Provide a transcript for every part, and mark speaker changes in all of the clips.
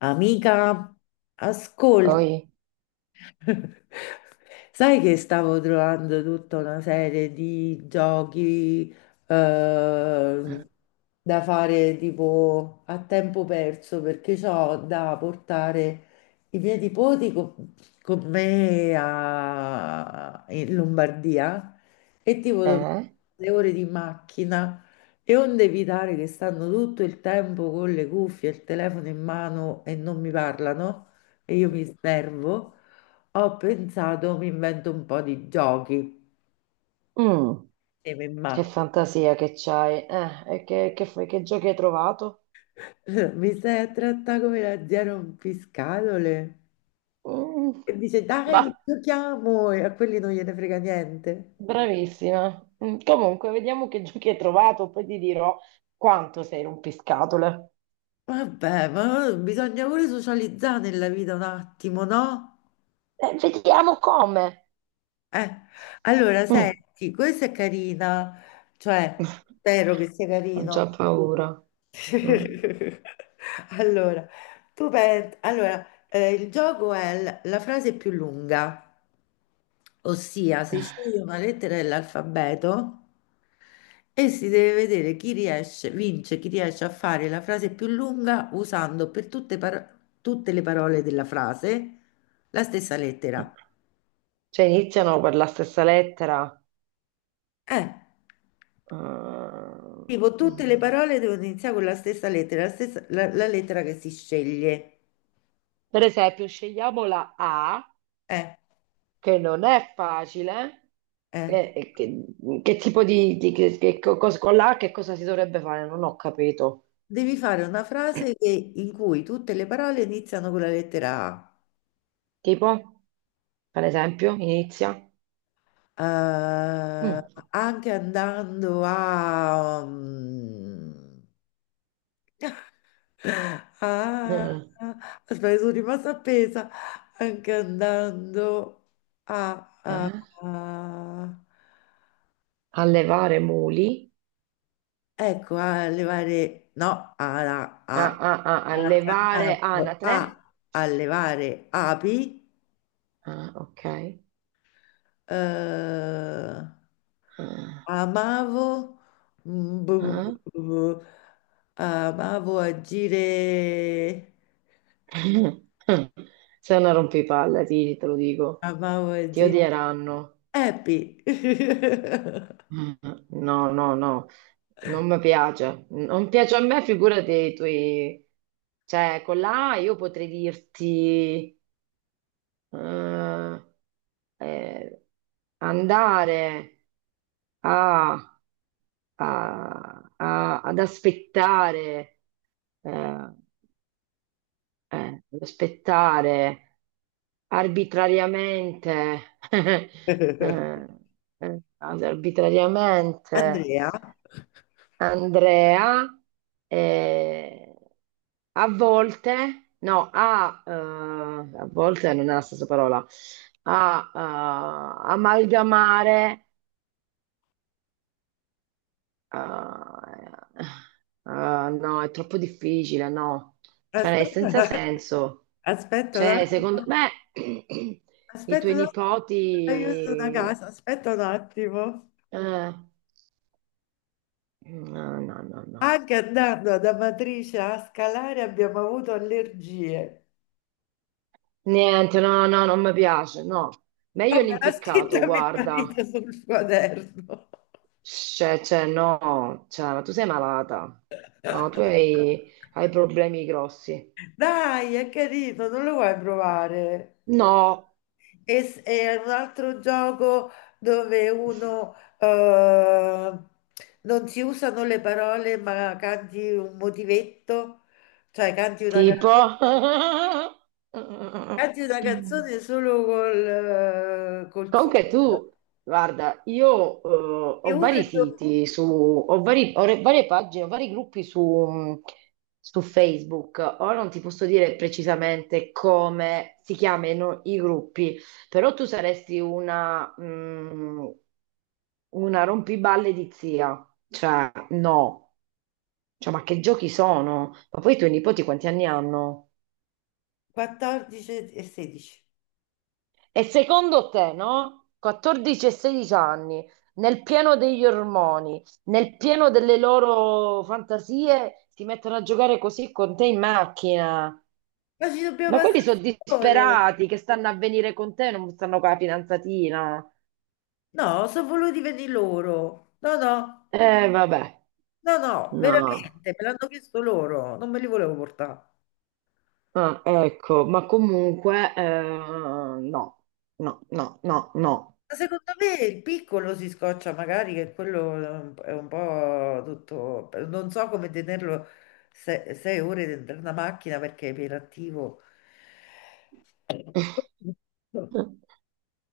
Speaker 1: Amica, ascolta,
Speaker 2: Poi,
Speaker 1: sai che stavo trovando tutta una serie di giochi eh, da fare tipo a tempo perso perché ho da portare i miei nipoti con, in Lombardia e
Speaker 2: eh?
Speaker 1: le ore di macchina, e onde evitare che stanno tutto il tempo con le cuffie e il telefono in mano e non mi parlano e io mi snervo. Ho pensato, mi invento un po' di giochi
Speaker 2: Mm,
Speaker 1: insieme in
Speaker 2: che
Speaker 1: macchina.
Speaker 2: fantasia che c'hai. E che giochi hai trovato?
Speaker 1: Mi stai a trattare come la zia rompiscatole?
Speaker 2: Mm,
Speaker 1: E dice, dai,
Speaker 2: bah,
Speaker 1: giochiamo! E a quelli non gliene frega niente.
Speaker 2: bravissima. Mm, comunque, vediamo che giochi hai trovato, poi ti dirò quanto sei rompiscatole.
Speaker 1: Vabbè, ma bisogna pure socializzare nella vita un attimo, no?
Speaker 2: Vediamo come.
Speaker 1: Eh, allora,
Speaker 2: Mm.
Speaker 1: senti, questa è carina, cioè, spero che sia
Speaker 2: Ho già
Speaker 1: carino.
Speaker 2: paura. Mm.
Speaker 1: Allora, tu pensi, allora, il gioco è la frase più lunga, ossia si sceglie una lettera dell'alfabeto e si deve vedere chi riesce, vince, chi riesce a fare la frase più lunga usando per tutte, tutte le parole della frase la stessa lettera.
Speaker 2: Cioè, iniziano per la stessa lettera.
Speaker 1: Eh. Tipo,
Speaker 2: Eh,
Speaker 1: tutte le parole devono iniziare con la stessa lettera, la lettera che si sceglie.
Speaker 2: Per esempio, scegliamo la A,
Speaker 1: Eh,
Speaker 2: che non è facile.
Speaker 1: eh.
Speaker 2: Eh, eh, che, che tipo con l'H che cosa si dovrebbe fare? Non ho capito.
Speaker 1: Devi fare una frase in cui tutte le parole iniziano con la lettera A.
Speaker 2: Tipo, per esempio, inizia.
Speaker 1: Eh,
Speaker 2: Mm.
Speaker 1: anche andando a... a...
Speaker 2: Mm.
Speaker 1: Aspetta, sono rimasta appesa. Anche andando a...
Speaker 2: Ah,
Speaker 1: a-
Speaker 2: allevare muli,
Speaker 1: ecco, a levare, no, a,
Speaker 2: ah,
Speaker 1: a,
Speaker 2: ah, ah,
Speaker 1: a,
Speaker 2: allevare
Speaker 1: cantando,
Speaker 2: anatre.
Speaker 1: a, a levare api,
Speaker 2: Ah, ok.
Speaker 1: eh,
Speaker 2: Ah,
Speaker 1: amavo, mm, bu- bu-
Speaker 2: ah.
Speaker 1: bu- bu- amavo agire,
Speaker 2: Sei una rompipalle, ti, te lo dico.
Speaker 1: amavo
Speaker 2: Ti
Speaker 1: agire,
Speaker 2: odieranno.
Speaker 1: happy.
Speaker 2: Mm. No, no, no, non mi piace. Non piace a me, figurati i tuoi. Cioè, con la A io potrei dirti, eh, eh, andare a- a- a- ad aspettare, eh, ad aspettare arbitrariamente, eh, arbitrariamente.
Speaker 1: Andrea,
Speaker 2: Andrea, eh, a volte, no, a, a volte non è la stessa parola, a amalgamare, eh, no, è troppo difficile, no, cioè è senza
Speaker 1: aspetta,
Speaker 2: senso.
Speaker 1: aspetta, un
Speaker 2: Cioè,
Speaker 1: att-
Speaker 2: secondo me, i
Speaker 1: aspetta
Speaker 2: tuoi
Speaker 1: un attimo, aiuto da
Speaker 2: nipoti...
Speaker 1: casa, aspetta un attimo.
Speaker 2: eh, no, no, no, no.
Speaker 1: Anche andando ad Amatrice a scalare abbiamo avuto allergie.
Speaker 2: Niente, no, no, non mi piace, no.
Speaker 1: No,
Speaker 2: Meglio
Speaker 1: me l'ha
Speaker 2: l'impiccato,
Speaker 1: scritta mio marito
Speaker 2: guarda.
Speaker 1: sul quaderno.
Speaker 2: Cioè, no, cioè, ma tu sei malata. No, tu hai, hai problemi grossi.
Speaker 1: Dai, è carino, non lo vuoi provare?
Speaker 2: No,
Speaker 1: E, e un altro gioco dove uno non si usano le parole, ma canti un motivetto, cioè
Speaker 2: tipo...
Speaker 1: canti una canzone solo col, col suono.
Speaker 2: Comunque tu, guarda, io
Speaker 1: E
Speaker 2: ho
Speaker 1: uno
Speaker 2: vari
Speaker 1: e due.
Speaker 2: siti su, ho, varie pagine, ho vari gruppi su, su Facebook. Ora non ti posso dire precisamente come si chiamano i gruppi, però tu saresti una, mm, una rompiballe di zia. Cioè, no. Cioè, ma che giochi sono? Ma poi i tuoi nipoti quanti anni hanno?
Speaker 1: 14 e 16.
Speaker 2: E secondo te, no? 14 e 16 anni, nel pieno degli ormoni, nel pieno delle loro fantasie, si mettono a giocare così con te in macchina.
Speaker 1: Ma ci dobbiamo
Speaker 2: Ma
Speaker 1: passare
Speaker 2: quelli sono
Speaker 1: le ore.
Speaker 2: disperati che stanno a venire con te, non stanno con la fidanzatina.
Speaker 1: No, sono voluti venire loro. No, no,
Speaker 2: Vabbè,
Speaker 1: no, no,
Speaker 2: no.
Speaker 1: veramente, me l'hanno chiesto loro, non me li volevo portare.
Speaker 2: Ah, ecco, ma comunque, no, no, no, no, no.
Speaker 1: Ma secondo me il piccolo si scoccia magari, che quello è un po' tutto... Non so come tenerlo sei ore dentro una macchina perché è iperattivo.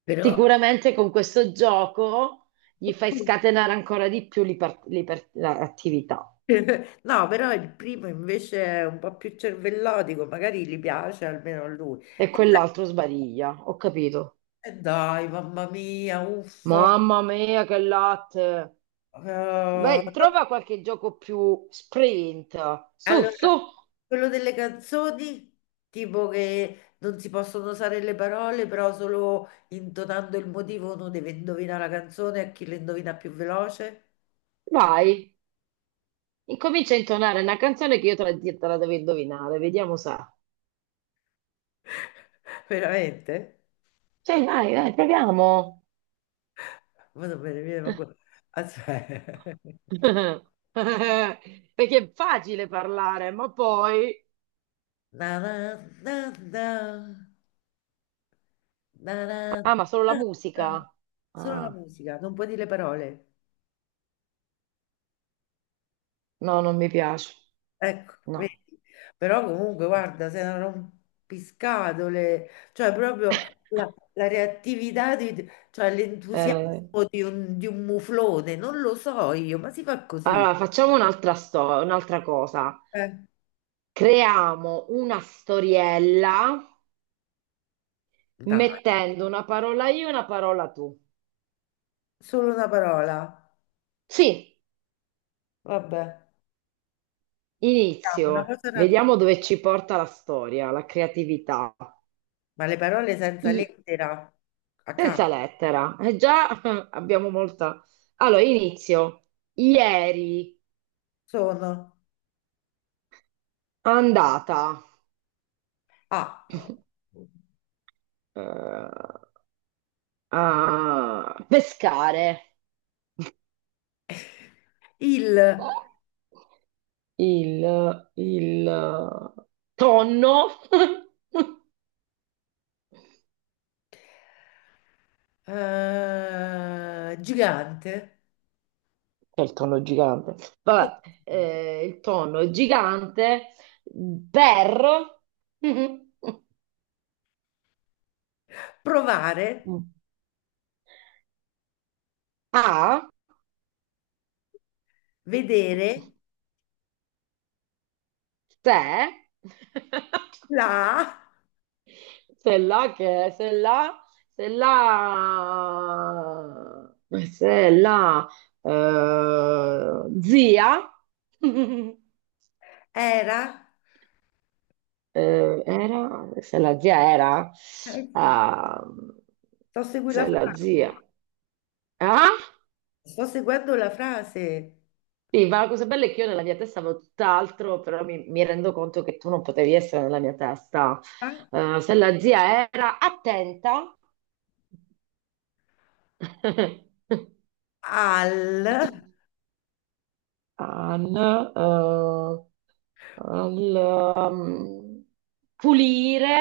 Speaker 1: Però...
Speaker 2: Sicuramente con questo gioco gli fai scatenare ancora di più l'attività
Speaker 1: No, però il primo invece è un po' più cervellotico, magari gli piace almeno a lui.
Speaker 2: e
Speaker 1: E poi,
Speaker 2: quell'altro sbariglia, ho capito.
Speaker 1: dai, mamma mia, uffa.
Speaker 2: Mamma mia, che latte!
Speaker 1: Eh,
Speaker 2: Beh, trova qualche gioco più sprint. Su, su,
Speaker 1: allora, quello delle canzoni, tipo che non si possono usare le parole, però solo intonando il motivo uno deve indovinare la canzone a chi la indovina più veloce.
Speaker 2: vai. Incomincia a intonare una canzone che io te la devo indovinare, vediamo se.
Speaker 1: Veramente?
Speaker 2: Cioè, dai, dai, proviamo.
Speaker 1: Ma non me ne viene manco- Aspetta.
Speaker 2: Perché è facile parlare, ma poi.
Speaker 1: Na na na na. Na, na,
Speaker 2: Ah, ma solo la
Speaker 1: na, na.
Speaker 2: musica.
Speaker 1: Solo la
Speaker 2: Ah.
Speaker 1: musica, non puoi dire le parole.
Speaker 2: No, non mi piace.
Speaker 1: Ecco,
Speaker 2: No.
Speaker 1: vedi. Però comunque, guarda, sei una rompiscatole, cioè proprio la, la reattività, cioè l'entusiasmo
Speaker 2: Eh,
Speaker 1: di un muflone, non lo so io, ma si fa così.
Speaker 2: allora, facciamo un'altra cosa.
Speaker 1: Eh,
Speaker 2: Creiamo una storiella
Speaker 1: dai,
Speaker 2: mettendo una parola io e una parola tu.
Speaker 1: solo una parola.
Speaker 2: Sì,
Speaker 1: Vabbè, diciamo una
Speaker 2: inizio.
Speaker 1: cosa
Speaker 2: Vediamo dove ci porta la storia, la creatività.
Speaker 1: ma le parole senza
Speaker 2: I-
Speaker 1: lettera a
Speaker 2: senza
Speaker 1: caso
Speaker 2: lettera. Già abbiamo molta... Allora, inizio. Ieri
Speaker 1: sono
Speaker 2: andata
Speaker 1: A,
Speaker 2: eh, a pescare.
Speaker 1: il.
Speaker 2: il, il tonno, che
Speaker 1: Eh, gigante,
Speaker 2: è il tonno gigante, vabbè, il tonno gigante per
Speaker 1: provare,
Speaker 2: a
Speaker 1: vedere,
Speaker 2: se
Speaker 1: la
Speaker 2: se là che se là se là se là zia
Speaker 1: era,
Speaker 2: era, se la zia era,
Speaker 1: eh sì,
Speaker 2: ah,
Speaker 1: sto seguendo
Speaker 2: se
Speaker 1: la
Speaker 2: la
Speaker 1: frase,
Speaker 2: zia, ah,
Speaker 1: sto seguendo la frase,
Speaker 2: sì, ma la cosa bella è che io nella mia testa avevo tutt'altro, però mi rendo conto che tu non potevi essere nella mia testa.
Speaker 1: ah,
Speaker 2: Se la zia era attenta,
Speaker 1: al,
Speaker 2: an, al, um, pulire,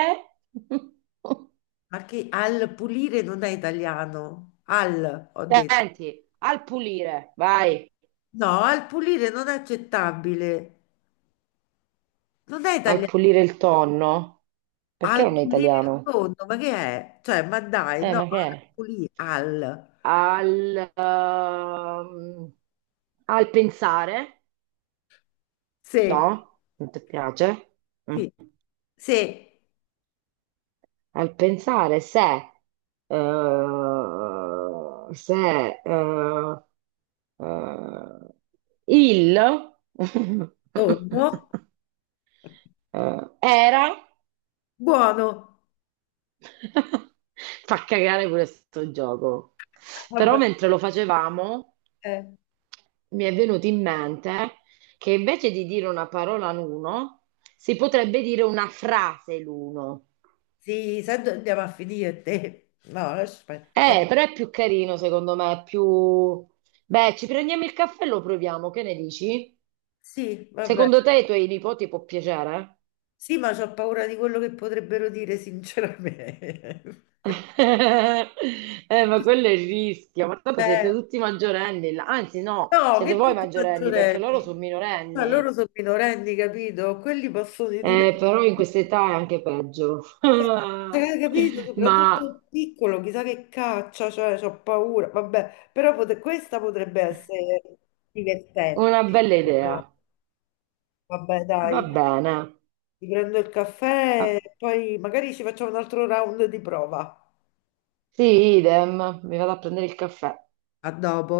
Speaker 1: ma che al pulire non è italiano, al, ho detto,
Speaker 2: attenti, al pulire, vai.
Speaker 1: no, al pulire non è accettabile, non è
Speaker 2: Al
Speaker 1: italiano,
Speaker 2: pulire il tonno? Perché
Speaker 1: al
Speaker 2: non è
Speaker 1: pulire il
Speaker 2: italiano?
Speaker 1: fondo, ma che è? Cioè, ma dai, no,
Speaker 2: Ma che
Speaker 1: al
Speaker 2: è?
Speaker 1: pulire, al,
Speaker 2: Al, al pensare.
Speaker 1: sì.
Speaker 2: No? Non ti piace? Mm.
Speaker 1: Sì, sì,
Speaker 2: Al pensare se, se eh, eh, il
Speaker 1: tonno,
Speaker 2: era.
Speaker 1: buono.
Speaker 2: Fa cagare questo gioco. Però
Speaker 1: Vabbè,
Speaker 2: mentre lo facevamo
Speaker 1: eh,
Speaker 2: mi è venuto in mente che invece di dire una parola l'uno, si potrebbe dire una frase l'uno.
Speaker 1: sì, sai dove andiamo a finire te? No, aspetta, guarda.
Speaker 2: Però è più carino secondo me, è più... Beh, ci prendiamo il caffè e lo proviamo, che ne dici?
Speaker 1: Sì, vabbè.
Speaker 2: Secondo te ai tuoi nipoti può piacere?
Speaker 1: Sì, ma ho paura di quello che potrebbero dire, sinceramente.
Speaker 2: Ma quello è il rischio, ma dopo siete
Speaker 1: Eh,
Speaker 2: tutti maggiorenni, là. Anzi no,
Speaker 1: no,
Speaker 2: siete
Speaker 1: che
Speaker 2: voi
Speaker 1: tutti
Speaker 2: maggiorenni perché loro
Speaker 1: maggiorenni.
Speaker 2: sono
Speaker 1: Ma loro
Speaker 2: minorenni.
Speaker 1: sono minorenni, capito? Quelli possono dire.
Speaker 2: Però in questa età è anche peggio.
Speaker 1: Cioè, hai capito? Soprattutto
Speaker 2: Ma
Speaker 1: il piccolo, chissà che caccia, cioè, ho paura. Vabbè, però questa potrebbe essere
Speaker 2: una
Speaker 1: divertente.
Speaker 2: bella idea,
Speaker 1: No, vabbè,
Speaker 2: va
Speaker 1: dai,
Speaker 2: bene.
Speaker 1: ti prendo il caffè
Speaker 2: Ah,
Speaker 1: e poi magari ci facciamo un altro round di prova.
Speaker 2: sì, idem, mi vado a prendere il caffè.
Speaker 1: A dopo.